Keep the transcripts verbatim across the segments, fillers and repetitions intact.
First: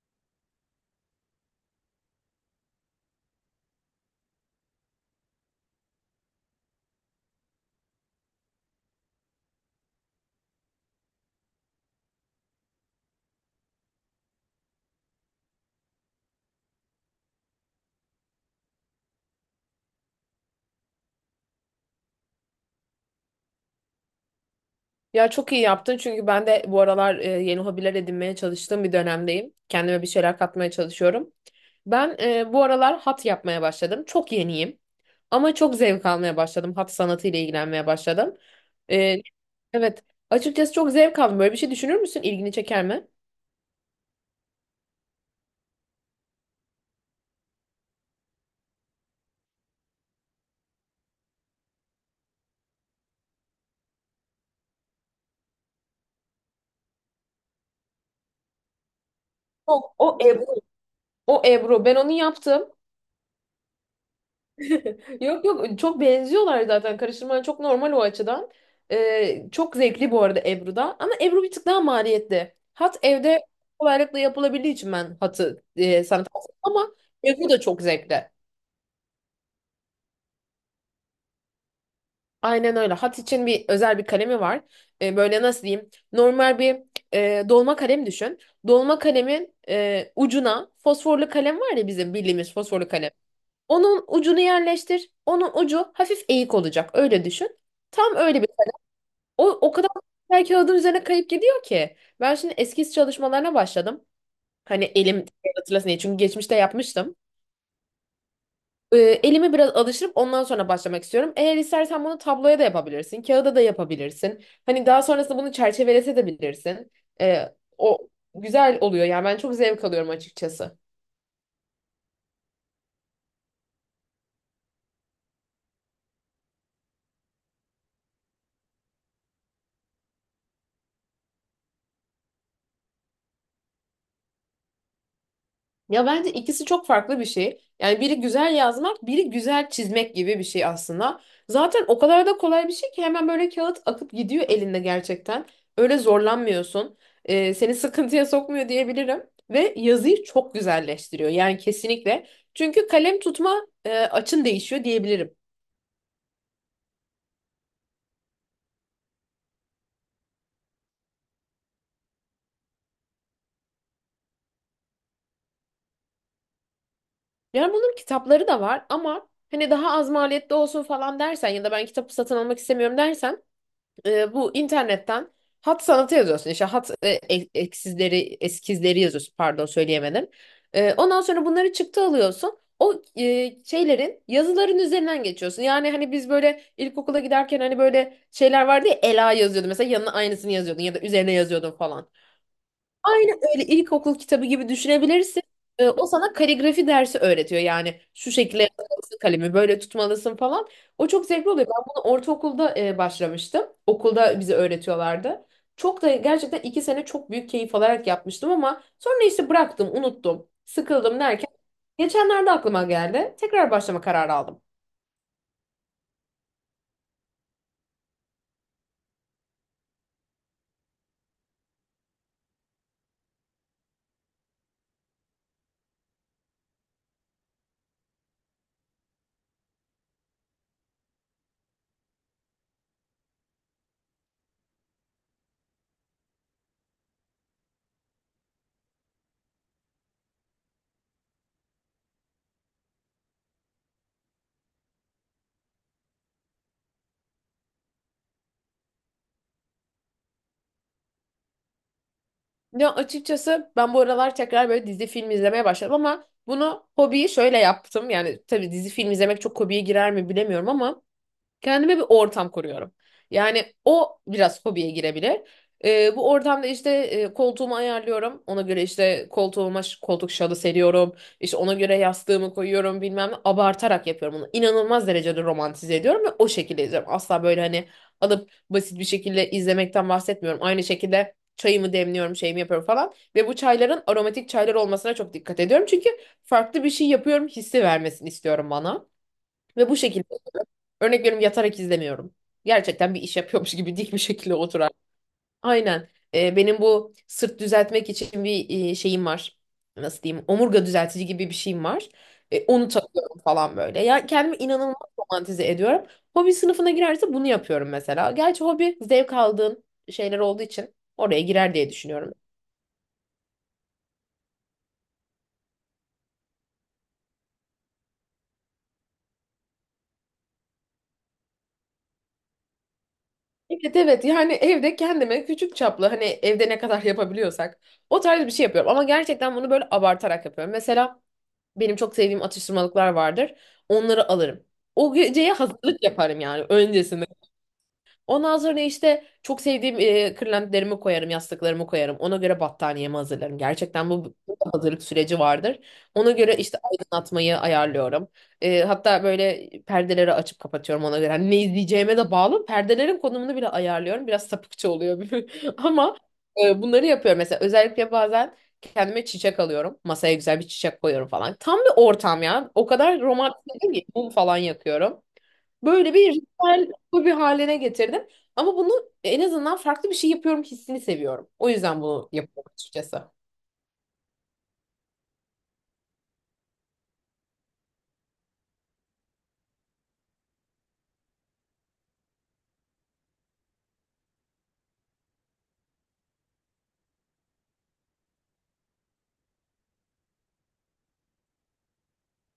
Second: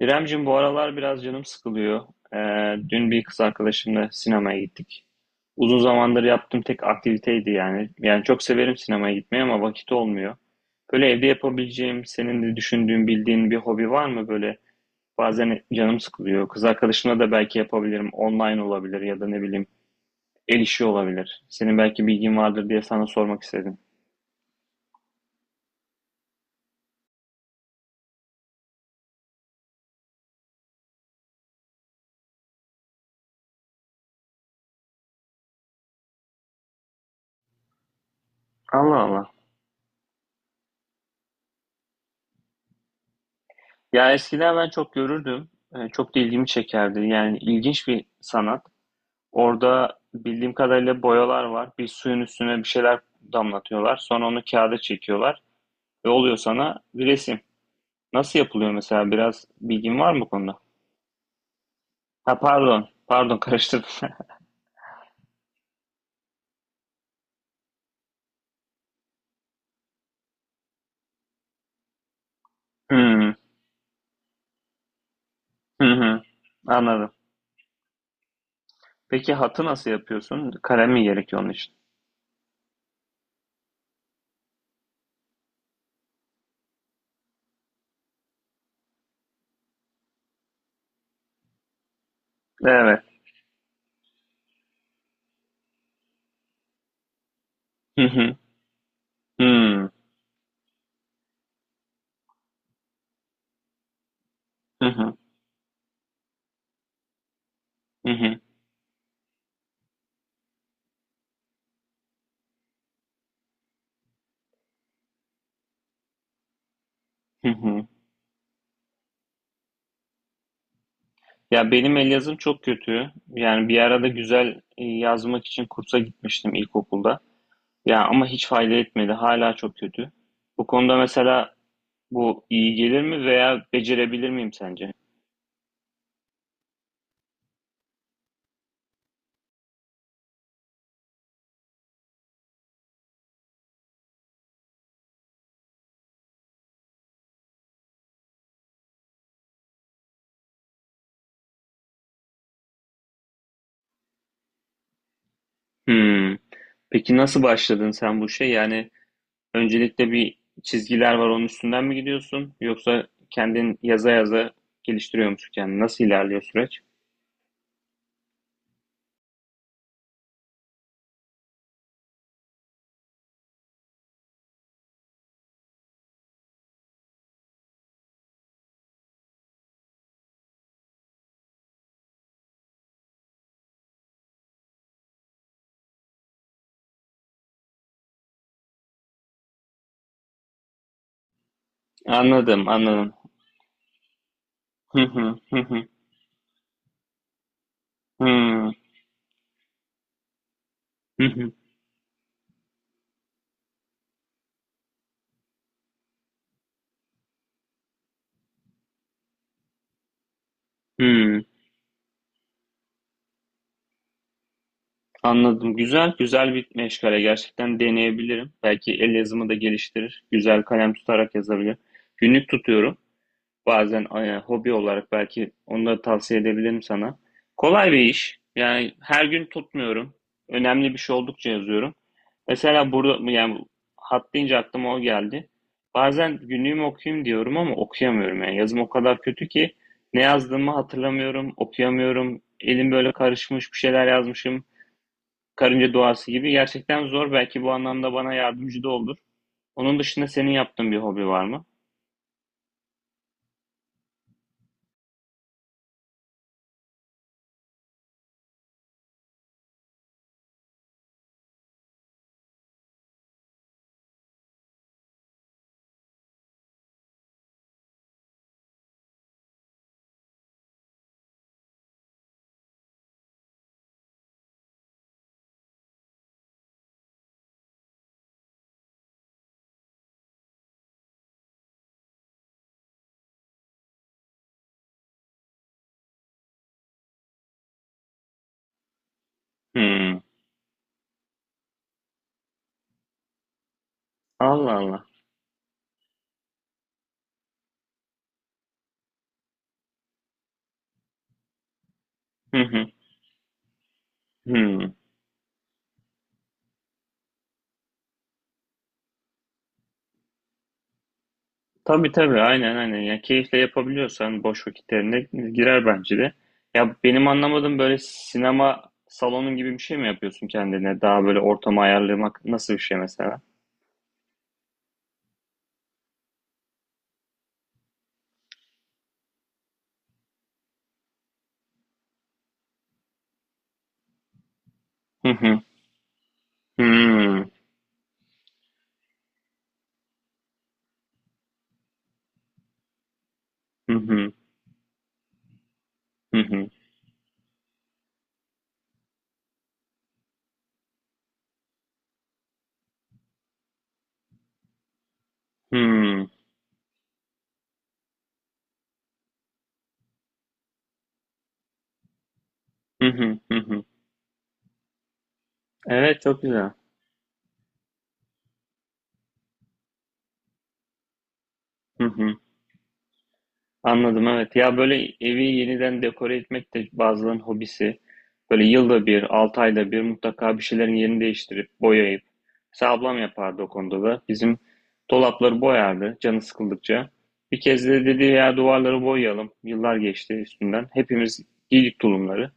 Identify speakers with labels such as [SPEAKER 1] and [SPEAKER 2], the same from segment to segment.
[SPEAKER 1] İremcim bu aralar biraz canım sıkılıyor. Ee, dün bir kız arkadaşımla sinemaya gittik. Uzun zamandır yaptığım tek aktiviteydi yani. Yani çok severim sinemaya gitmeyi ama vakit olmuyor. Böyle evde yapabileceğim, senin de düşündüğün, bildiğin bir hobi var mı böyle? Bazen canım sıkılıyor. Kız arkadaşımla da belki yapabilirim. Online olabilir ya da ne bileyim el işi olabilir. Senin belki bilgin vardır diye sana sormak istedim.
[SPEAKER 2] Ya çok iyi yaptın çünkü ben de bu aralar e, yeni hobiler edinmeye çalıştığım bir dönemdeyim. Kendime bir şeyler katmaya çalışıyorum. Ben e, bu aralar hat yapmaya başladım. Çok yeniyim ama çok zevk almaya başladım. Hat sanatıyla ilgilenmeye başladım.
[SPEAKER 1] Allah
[SPEAKER 2] E,
[SPEAKER 1] Allah.
[SPEAKER 2] evet, açıkçası çok zevk aldım. Böyle bir şey düşünür müsün? İlgini çeker mi?
[SPEAKER 1] Ya eskiden ben çok görürdüm. Ee, Çok da ilgimi çekerdi. Yani ilginç bir sanat. Orada bildiğim kadarıyla boyalar var. Bir suyun üstüne bir şeyler damlatıyorlar. Sonra onu kağıda çekiyorlar ve oluyor sana bir resim. Nasıl yapılıyor mesela? Biraz
[SPEAKER 2] Yok,
[SPEAKER 1] bilgin
[SPEAKER 2] o
[SPEAKER 1] var mı bu
[SPEAKER 2] Ebru.
[SPEAKER 1] konuda?
[SPEAKER 2] O Ebru. Ben onu
[SPEAKER 1] Ha,
[SPEAKER 2] yaptım.
[SPEAKER 1] pardon. Pardon, karıştırdım.
[SPEAKER 2] Yok yok, çok benziyorlar zaten, karıştırman çok normal o açıdan. Ee, çok zevkli bu arada Ebru'da, ama Ebru bir tık daha maliyetli. Hat
[SPEAKER 1] Hmm.
[SPEAKER 2] evde kolaylıkla yapılabildiği için ben hatı
[SPEAKER 1] Hı
[SPEAKER 2] e,
[SPEAKER 1] hı.
[SPEAKER 2] sana tavsiye ederim. Ama
[SPEAKER 1] Anladım.
[SPEAKER 2] Ebru da çok zevkli.
[SPEAKER 1] Peki hatı nasıl yapıyorsun? Kalem mi gerekiyor onun için?
[SPEAKER 2] Aynen öyle. Hat için bir özel bir kalemi var. Ee, böyle nasıl diyeyim? Normal bir e, dolma kalem düşün. Dolma kalemin e, ucuna, fosforlu kalem var ya bizim bildiğimiz fosforlu
[SPEAKER 1] Evet.
[SPEAKER 2] kalem. Onun ucunu yerleştir. Onun ucu hafif eğik olacak. Öyle düşün.
[SPEAKER 1] Hı
[SPEAKER 2] Tam
[SPEAKER 1] hı.
[SPEAKER 2] öyle bir O, o
[SPEAKER 1] Hmm.
[SPEAKER 2] kadar her kağıdın üzerine kayıp gidiyor ki. Ben şimdi eskiz çalışmalarına başladım. Hani
[SPEAKER 1] Hı hı.
[SPEAKER 2] elim hatırlasın diye. Çünkü geçmişte yapmıştım.
[SPEAKER 1] Hı hı.
[SPEAKER 2] Ee, elimi biraz alıştırıp ondan sonra başlamak istiyorum. Eğer istersen bunu tabloya da yapabilirsin. Kağıda da yapabilirsin. Hani daha sonrasında bunu çerçevelese de bilirsin.
[SPEAKER 1] Hı
[SPEAKER 2] Ee,
[SPEAKER 1] hı.
[SPEAKER 2] o güzel oluyor. Yani ben çok zevk alıyorum açıkçası.
[SPEAKER 1] Ya benim el yazım çok kötü. Yani bir arada güzel e, yazmak için kursa gitmiştim ilkokulda. Ya ama hiç fayda etmedi. Hala çok kötü. Bu konuda mesela bu iyi gelir mi veya becerebilir miyim sence?
[SPEAKER 2] Ya bence ikisi çok farklı bir şey. Yani biri güzel yazmak, biri güzel çizmek gibi bir şey aslında. Zaten o kadar da kolay bir şey ki hemen böyle kağıt akıp gidiyor elinde gerçekten. Öyle zorlanmıyorsun. Ee, seni sıkıntıya sokmuyor diyebilirim. Ve yazıyı çok güzelleştiriyor. Yani kesinlikle. Çünkü kalem tutma e, açın değişiyor diyebilirim.
[SPEAKER 1] Hmm. Peki nasıl başladın sen bu şey? Yani öncelikle bir çizgiler var onun üstünden mi gidiyorsun? Yoksa kendin yaza yaza geliştiriyor musun kendini? Nasıl ilerliyor süreç?
[SPEAKER 2] Yani bunun kitapları da var, ama hani daha az maliyetli olsun falan dersen ya da ben kitabı satın almak istemiyorum dersen, e, bu internetten hat sanatı yazıyorsun. İşte hat e, e- eksizleri, eskizleri yazıyorsun. Pardon söyleyemedim. E, ondan sonra bunları çıktı alıyorsun. O e, şeylerin, yazıların üzerinden geçiyorsun. Yani hani biz böyle ilkokula giderken hani böyle şeyler vardı ya, Ela yazıyordu mesela, yanına aynısını yazıyordun ya da üzerine yazıyordun falan.
[SPEAKER 1] Anladım, anladım.
[SPEAKER 2] Aynen öyle, ilkokul kitabı gibi
[SPEAKER 1] Hı,
[SPEAKER 2] düşünebilirsin.
[SPEAKER 1] hı hı,
[SPEAKER 2] Ee, o sana kaligrafi dersi öğretiyor. Yani
[SPEAKER 1] hı
[SPEAKER 2] şu şekilde yapmalısın kalemi, böyle tutmalısın falan. O çok zevkli
[SPEAKER 1] hı,
[SPEAKER 2] oluyor. Ben bunu ortaokulda e, başlamıştım. Okulda bize öğretiyorlardı. Çok da gerçekten iki sene çok büyük keyif alarak yapmıştım, ama sonra işte bıraktım, unuttum,
[SPEAKER 1] hı
[SPEAKER 2] sıkıldım
[SPEAKER 1] hı.
[SPEAKER 2] derken geçenlerde aklıma geldi. Tekrar başlama kararı aldım.
[SPEAKER 1] Anladım. Güzel, güzel bir meşgale. Gerçekten deneyebilirim. Belki el yazımı da geliştirir. Güzel kalem tutarak yazabilirim. Günlük tutuyorum. Bazen e, hobi olarak belki onu da tavsiye edebilirim sana. Kolay bir iş. Yani her gün tutmuyorum. Önemli bir şey oldukça yazıyorum. Mesela burada yani hat deyince aklıma o geldi. Bazen günlüğümü okuyayım diyorum ama okuyamıyorum. Yani yazım o kadar kötü ki ne yazdığımı hatırlamıyorum, okuyamıyorum. Elim böyle karışmış, bir şeyler yazmışım karınca duası gibi. Gerçekten zor. Belki bu anlamda bana yardımcı da olur. Onun dışında senin yaptığın bir hobi var mı?
[SPEAKER 2] Ya açıkçası ben bu aralar tekrar böyle dizi film izlemeye başladım, ama bunu, hobiyi şöyle yaptım. Yani tabii dizi film izlemek çok hobiye girer mi bilemiyorum ama kendime bir ortam kuruyorum. Yani o biraz hobiye girebilir. Ee, bu ortamda işte e, koltuğumu ayarlıyorum. Ona göre işte koltuğuma ş- koltuk şalı seriyorum. İşte ona göre yastığımı koyuyorum bilmem ne. Abartarak yapıyorum bunu. İnanılmaz derecede romantize ediyorum ve o şekilde izliyorum. Asla böyle hani alıp basit bir şekilde izlemekten bahsetmiyorum. Aynı şekilde çayımı demliyorum, şeyimi yapıyorum falan. Ve bu çayların aromatik çaylar olmasına çok dikkat ediyorum. Çünkü farklı bir şey yapıyorum hissi vermesini istiyorum bana. Ve bu
[SPEAKER 1] Hmm.
[SPEAKER 2] şekilde, örnek veriyorum, yatarak izlemiyorum. Gerçekten bir iş yapıyormuş gibi dik bir şekilde
[SPEAKER 1] Allah
[SPEAKER 2] oturar.
[SPEAKER 1] Allah.
[SPEAKER 2] Aynen. Ee, benim bu sırt düzeltmek için bir e, şeyim var. Nasıl diyeyim? Omurga düzeltici gibi bir şeyim var.
[SPEAKER 1] Hı
[SPEAKER 2] E,
[SPEAKER 1] hı.
[SPEAKER 2] onu takıyorum falan böyle. Ya kendimi
[SPEAKER 1] Hmm.
[SPEAKER 2] inanılmaz romantize ediyorum. Hobi sınıfına girerse bunu yapıyorum mesela. Gerçi hobi zevk aldığın şeyler olduğu için oraya girer diye
[SPEAKER 1] Tabii
[SPEAKER 2] düşünüyorum.
[SPEAKER 1] tabii. Aynen aynen. Ya keyifle yapabiliyorsan boş vakitlerine girer bence de. Ya benim anlamadığım böyle sinema salonun gibi bir şey mi yapıyorsun kendine? Daha böyle ortamı ayarlamak nasıl bir şey mesela?
[SPEAKER 2] Evet evet, yani evde kendime küçük çaplı, hani evde ne kadar yapabiliyorsak, o tarz bir şey yapıyorum. Ama gerçekten bunu böyle abartarak yapıyorum. Mesela benim çok sevdiğim atıştırmalıklar vardır. Onları alırım. O
[SPEAKER 1] Hı
[SPEAKER 2] geceye
[SPEAKER 1] hı.
[SPEAKER 2] hazırlık yaparım yani öncesinde.
[SPEAKER 1] Hmm.
[SPEAKER 2] Ondan sonra işte çok sevdiğim e, kırlentlerimi koyarım, yastıklarımı koyarım. Ona göre battaniyemi hazırlarım.
[SPEAKER 1] Hı
[SPEAKER 2] Gerçekten bu,
[SPEAKER 1] hı.
[SPEAKER 2] bu bir hazırlık süreci vardır. Ona
[SPEAKER 1] Hı
[SPEAKER 2] göre
[SPEAKER 1] hı.
[SPEAKER 2] işte aydınlatmayı ayarlıyorum. E, hatta böyle perdeleri açıp kapatıyorum ona göre. Hani ne izleyeceğime de bağlı. Perdelerin konumunu bile ayarlıyorum. Biraz sapıkça oluyor ama
[SPEAKER 1] Hmm.
[SPEAKER 2] e, bunları yapıyorum. Mesela özellikle bazen kendime çiçek alıyorum. Masaya güzel bir çiçek koyuyorum falan. Tam bir ortam ya. O
[SPEAKER 1] Hı
[SPEAKER 2] kadar
[SPEAKER 1] hı. Hı
[SPEAKER 2] romantik
[SPEAKER 1] hı.
[SPEAKER 2] değil ki. Mum falan yakıyorum. Böyle
[SPEAKER 1] Evet,
[SPEAKER 2] bir
[SPEAKER 1] çok güzel.
[SPEAKER 2] ritüel bir haline getirdim. Ama bunu, en azından farklı bir şey yapıyorum hissini seviyorum. O yüzden
[SPEAKER 1] Hı
[SPEAKER 2] bunu
[SPEAKER 1] hı.
[SPEAKER 2] yapıyorum açıkçası.
[SPEAKER 1] Anladım, evet. Ya böyle evi yeniden dekore etmek de bazılarının hobisi. Böyle yılda bir, altı ayda bir mutlaka bir şeylerin yerini değiştirip boyayıp. Mesela ablam yapardı o konuda da. Bizim dolapları boyardı canı sıkıldıkça. Bir kez de dedi ya duvarları boyayalım. Yıllar geçti üstünden. Hepimiz giydik tulumları.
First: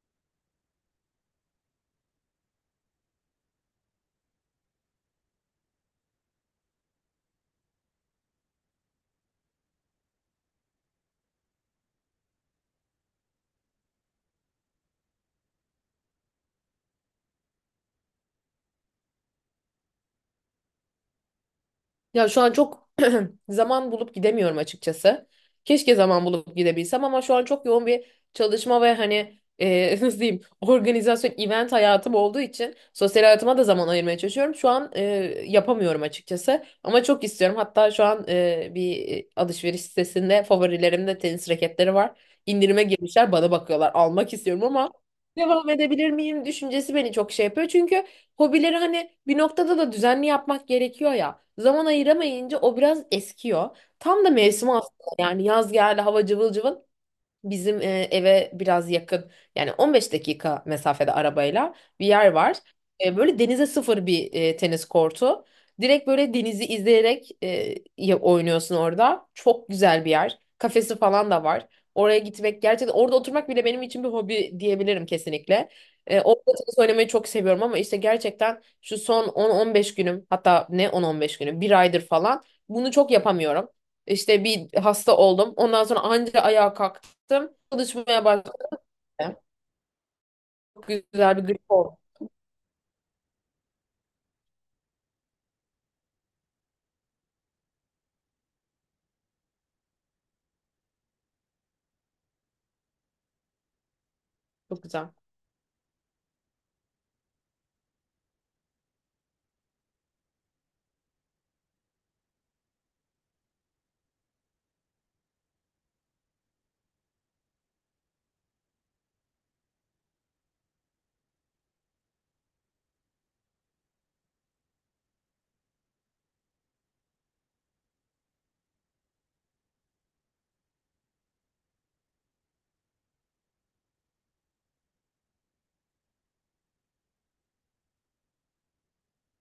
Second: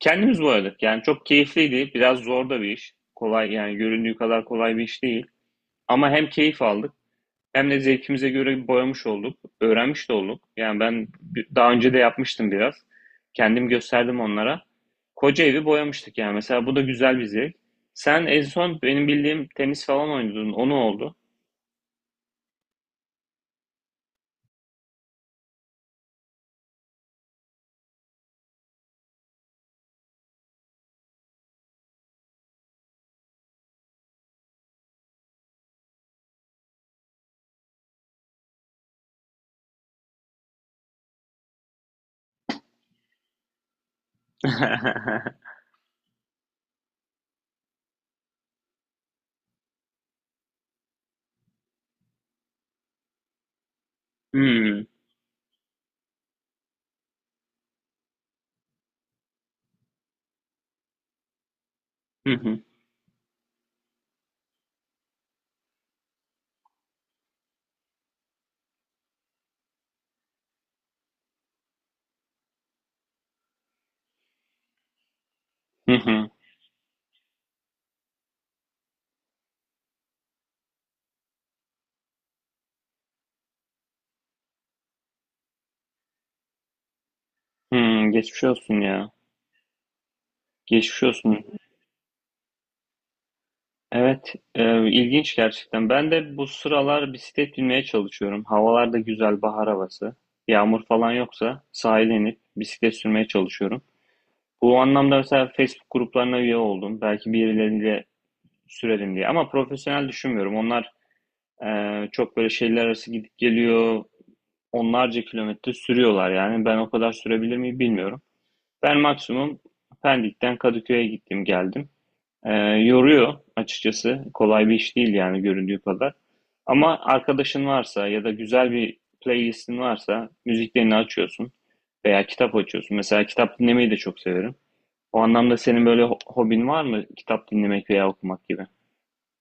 [SPEAKER 1] Kendimiz boyadık. Yani çok keyifliydi. Biraz zor da bir iş. Kolay yani göründüğü kadar kolay bir iş değil. Ama hem keyif aldık. Hem de zevkimize göre boyamış olduk, öğrenmiş de olduk. Yani ben bi- daha önce de yapmıştım biraz. Kendim gösterdim onlara. Koca evi boyamıştık yani. Mesela bu da güzel bir zevk. Sen en son benim bildiğim tenis falan oynadın. O ne oldu?
[SPEAKER 2] Ya şu an çok zaman bulup gidemiyorum açıkçası. Keşke zaman bulup gidebilsem, ama şu an çok yoğun bir çalışma ve hani e, nasıl diyeyim, organizasyon, event hayatım olduğu için sosyal hayatıma da zaman ayırmaya çalışıyorum. Şu an e, yapamıyorum açıkçası, ama çok istiyorum. Hatta şu an e, bir alışveriş sitesinde favorilerimde tenis raketleri var. İndirime girmişler, bana bakıyorlar, almak istiyorum ama devam edebilir miyim düşüncesi beni çok şey yapıyor. Çünkü hobileri hani bir noktada da düzenli yapmak gerekiyor ya. Zaman ayıramayınca o biraz eskiyor. Tam da mevsimi
[SPEAKER 1] Hmm.
[SPEAKER 2] aslında, yani yaz geldi, hava cıvıl cıvıl. Bizim e, eve biraz yakın, yani on beş dakika mesafede arabayla, bir yer
[SPEAKER 1] Hı
[SPEAKER 2] var.
[SPEAKER 1] hı.
[SPEAKER 2] E, böyle denize sıfır bir e, tenis kortu. Direkt böyle denizi izleyerek e, ya- oynuyorsun orada. Çok güzel bir yer. Kafesi falan da var. Oraya gitmek, gerçekten orada oturmak bile benim için bir hobi diyebilirim kesinlikle.
[SPEAKER 1] Hı
[SPEAKER 2] E,
[SPEAKER 1] hı.
[SPEAKER 2] orada tenis oynamayı çok seviyorum, ama işte gerçekten şu son on on beş günüm, hatta ne on on beş günüm, bir aydır falan bunu çok yapamıyorum. İşte bir hasta oldum. Ondan sonra anca ayağa kalktım, yaptım.
[SPEAKER 1] Hmm,
[SPEAKER 2] Çalışmaya
[SPEAKER 1] geçmiş
[SPEAKER 2] başladım.
[SPEAKER 1] olsun ya.
[SPEAKER 2] Çok
[SPEAKER 1] Geçmiş
[SPEAKER 2] güzel bir
[SPEAKER 1] olsun.
[SPEAKER 2] grip oldu.
[SPEAKER 1] Evet, e, ilginç gerçekten. Ben de bu sıralar bisiklet binmeye çalışıyorum. Havalar da güzel, bahar havası. Yağmur falan yoksa sahile inip bisiklet sürmeye çalışıyorum. Bu
[SPEAKER 2] Çok güzel.
[SPEAKER 1] anlamda mesela Facebook gruplarına üye oldum. Belki birileriyle sürelim diye. Ama profesyonel düşünmüyorum. Onlar e, çok böyle şehirler arası gidip geliyor. Onlarca kilometre sürüyorlar yani. Ben o kadar sürebilir miyim bilmiyorum. Ben maksimum Pendik'ten Kadıköy'e gittim geldim. E, yoruyor açıkçası. Kolay bir iş değil yani göründüğü kadar. Ama arkadaşın varsa ya da güzel bir playlistin varsa müziklerini açıyorsun veya kitap açıyorsun. Mesela kitap dinlemeyi de çok severim. O anlamda senin böyle ho- hobin var mı? Kitap dinlemek veya okumak gibi.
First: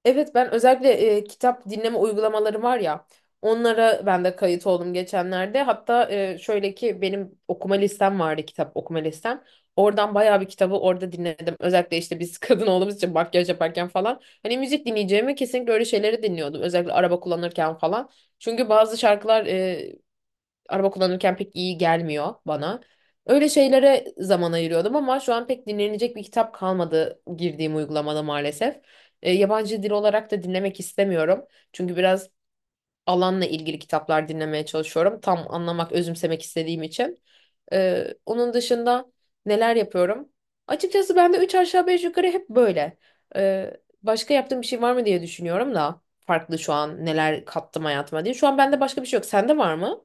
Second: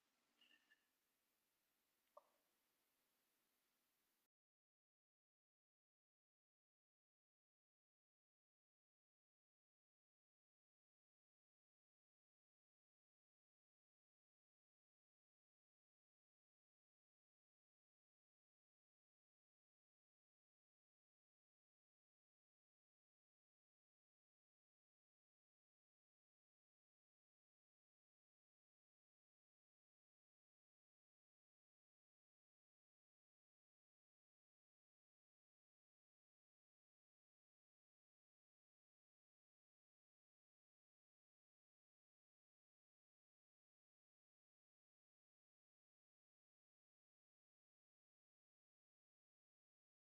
[SPEAKER 2] Evet ben özellikle e, kitap dinleme uygulamaları var ya, onlara ben de kayıt oldum geçenlerde. Hatta e, şöyle ki benim okuma listem vardı, kitap okuma listem. Oradan bayağı bir kitabı orada dinledim. Özellikle işte biz kadın olduğumuz için makyaj yaparken falan. Hani müzik dinleyeceğime kesinlikle öyle şeyleri dinliyordum. Özellikle araba kullanırken falan. Çünkü bazı şarkılar araba kullanırken pek iyi gelmiyor bana. Öyle şeylere zaman ayırıyordum, ama şu an pek dinlenecek bir kitap kalmadı girdiğim uygulamada maalesef. E, yabancı dil olarak da dinlemek istemiyorum. Çünkü biraz alanla ilgili kitaplar dinlemeye çalışıyorum. Tam anlamak, özümsemek istediğim için. Ee, onun dışında neler yapıyorum? Açıkçası ben de üç aşağı beş yukarı hep böyle. Ee, başka yaptığım bir şey var mı diye düşünüyorum da, farklı şu an neler kattım hayatıma diye. Şu an bende başka bir şey yok. Sende var mı?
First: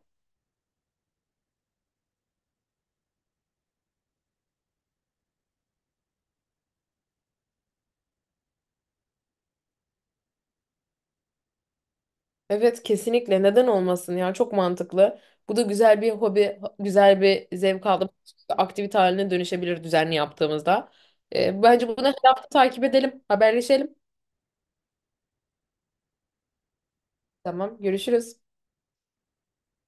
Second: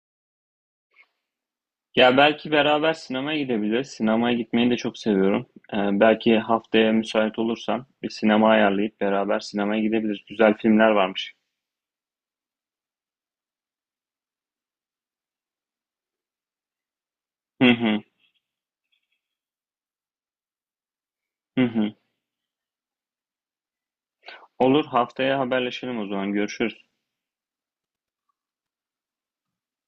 [SPEAKER 1] Ya belki beraber sinemaya gidebiliriz. Sinemaya gitmeyi de çok seviyorum. Ee, belki haftaya müsait olursan bir sinema ayarlayıp beraber sinemaya gidebiliriz. Güzel filmler varmış.
[SPEAKER 2] Evet kesinlikle, neden olmasın ya, çok mantıklı. Bu da güzel bir hobi, güzel bir
[SPEAKER 1] Hı
[SPEAKER 2] zevk
[SPEAKER 1] hı,
[SPEAKER 2] aldığımız aktivite haline dönüşebilir düzenli yaptığımızda. Ee,
[SPEAKER 1] hı
[SPEAKER 2] bence
[SPEAKER 1] hı.
[SPEAKER 2] bunu her hafta takip edelim, haberleşelim.
[SPEAKER 1] Olur, haftaya haberleşelim o zaman. Görüşürüz.
[SPEAKER 2] Tamam, görüşürüz.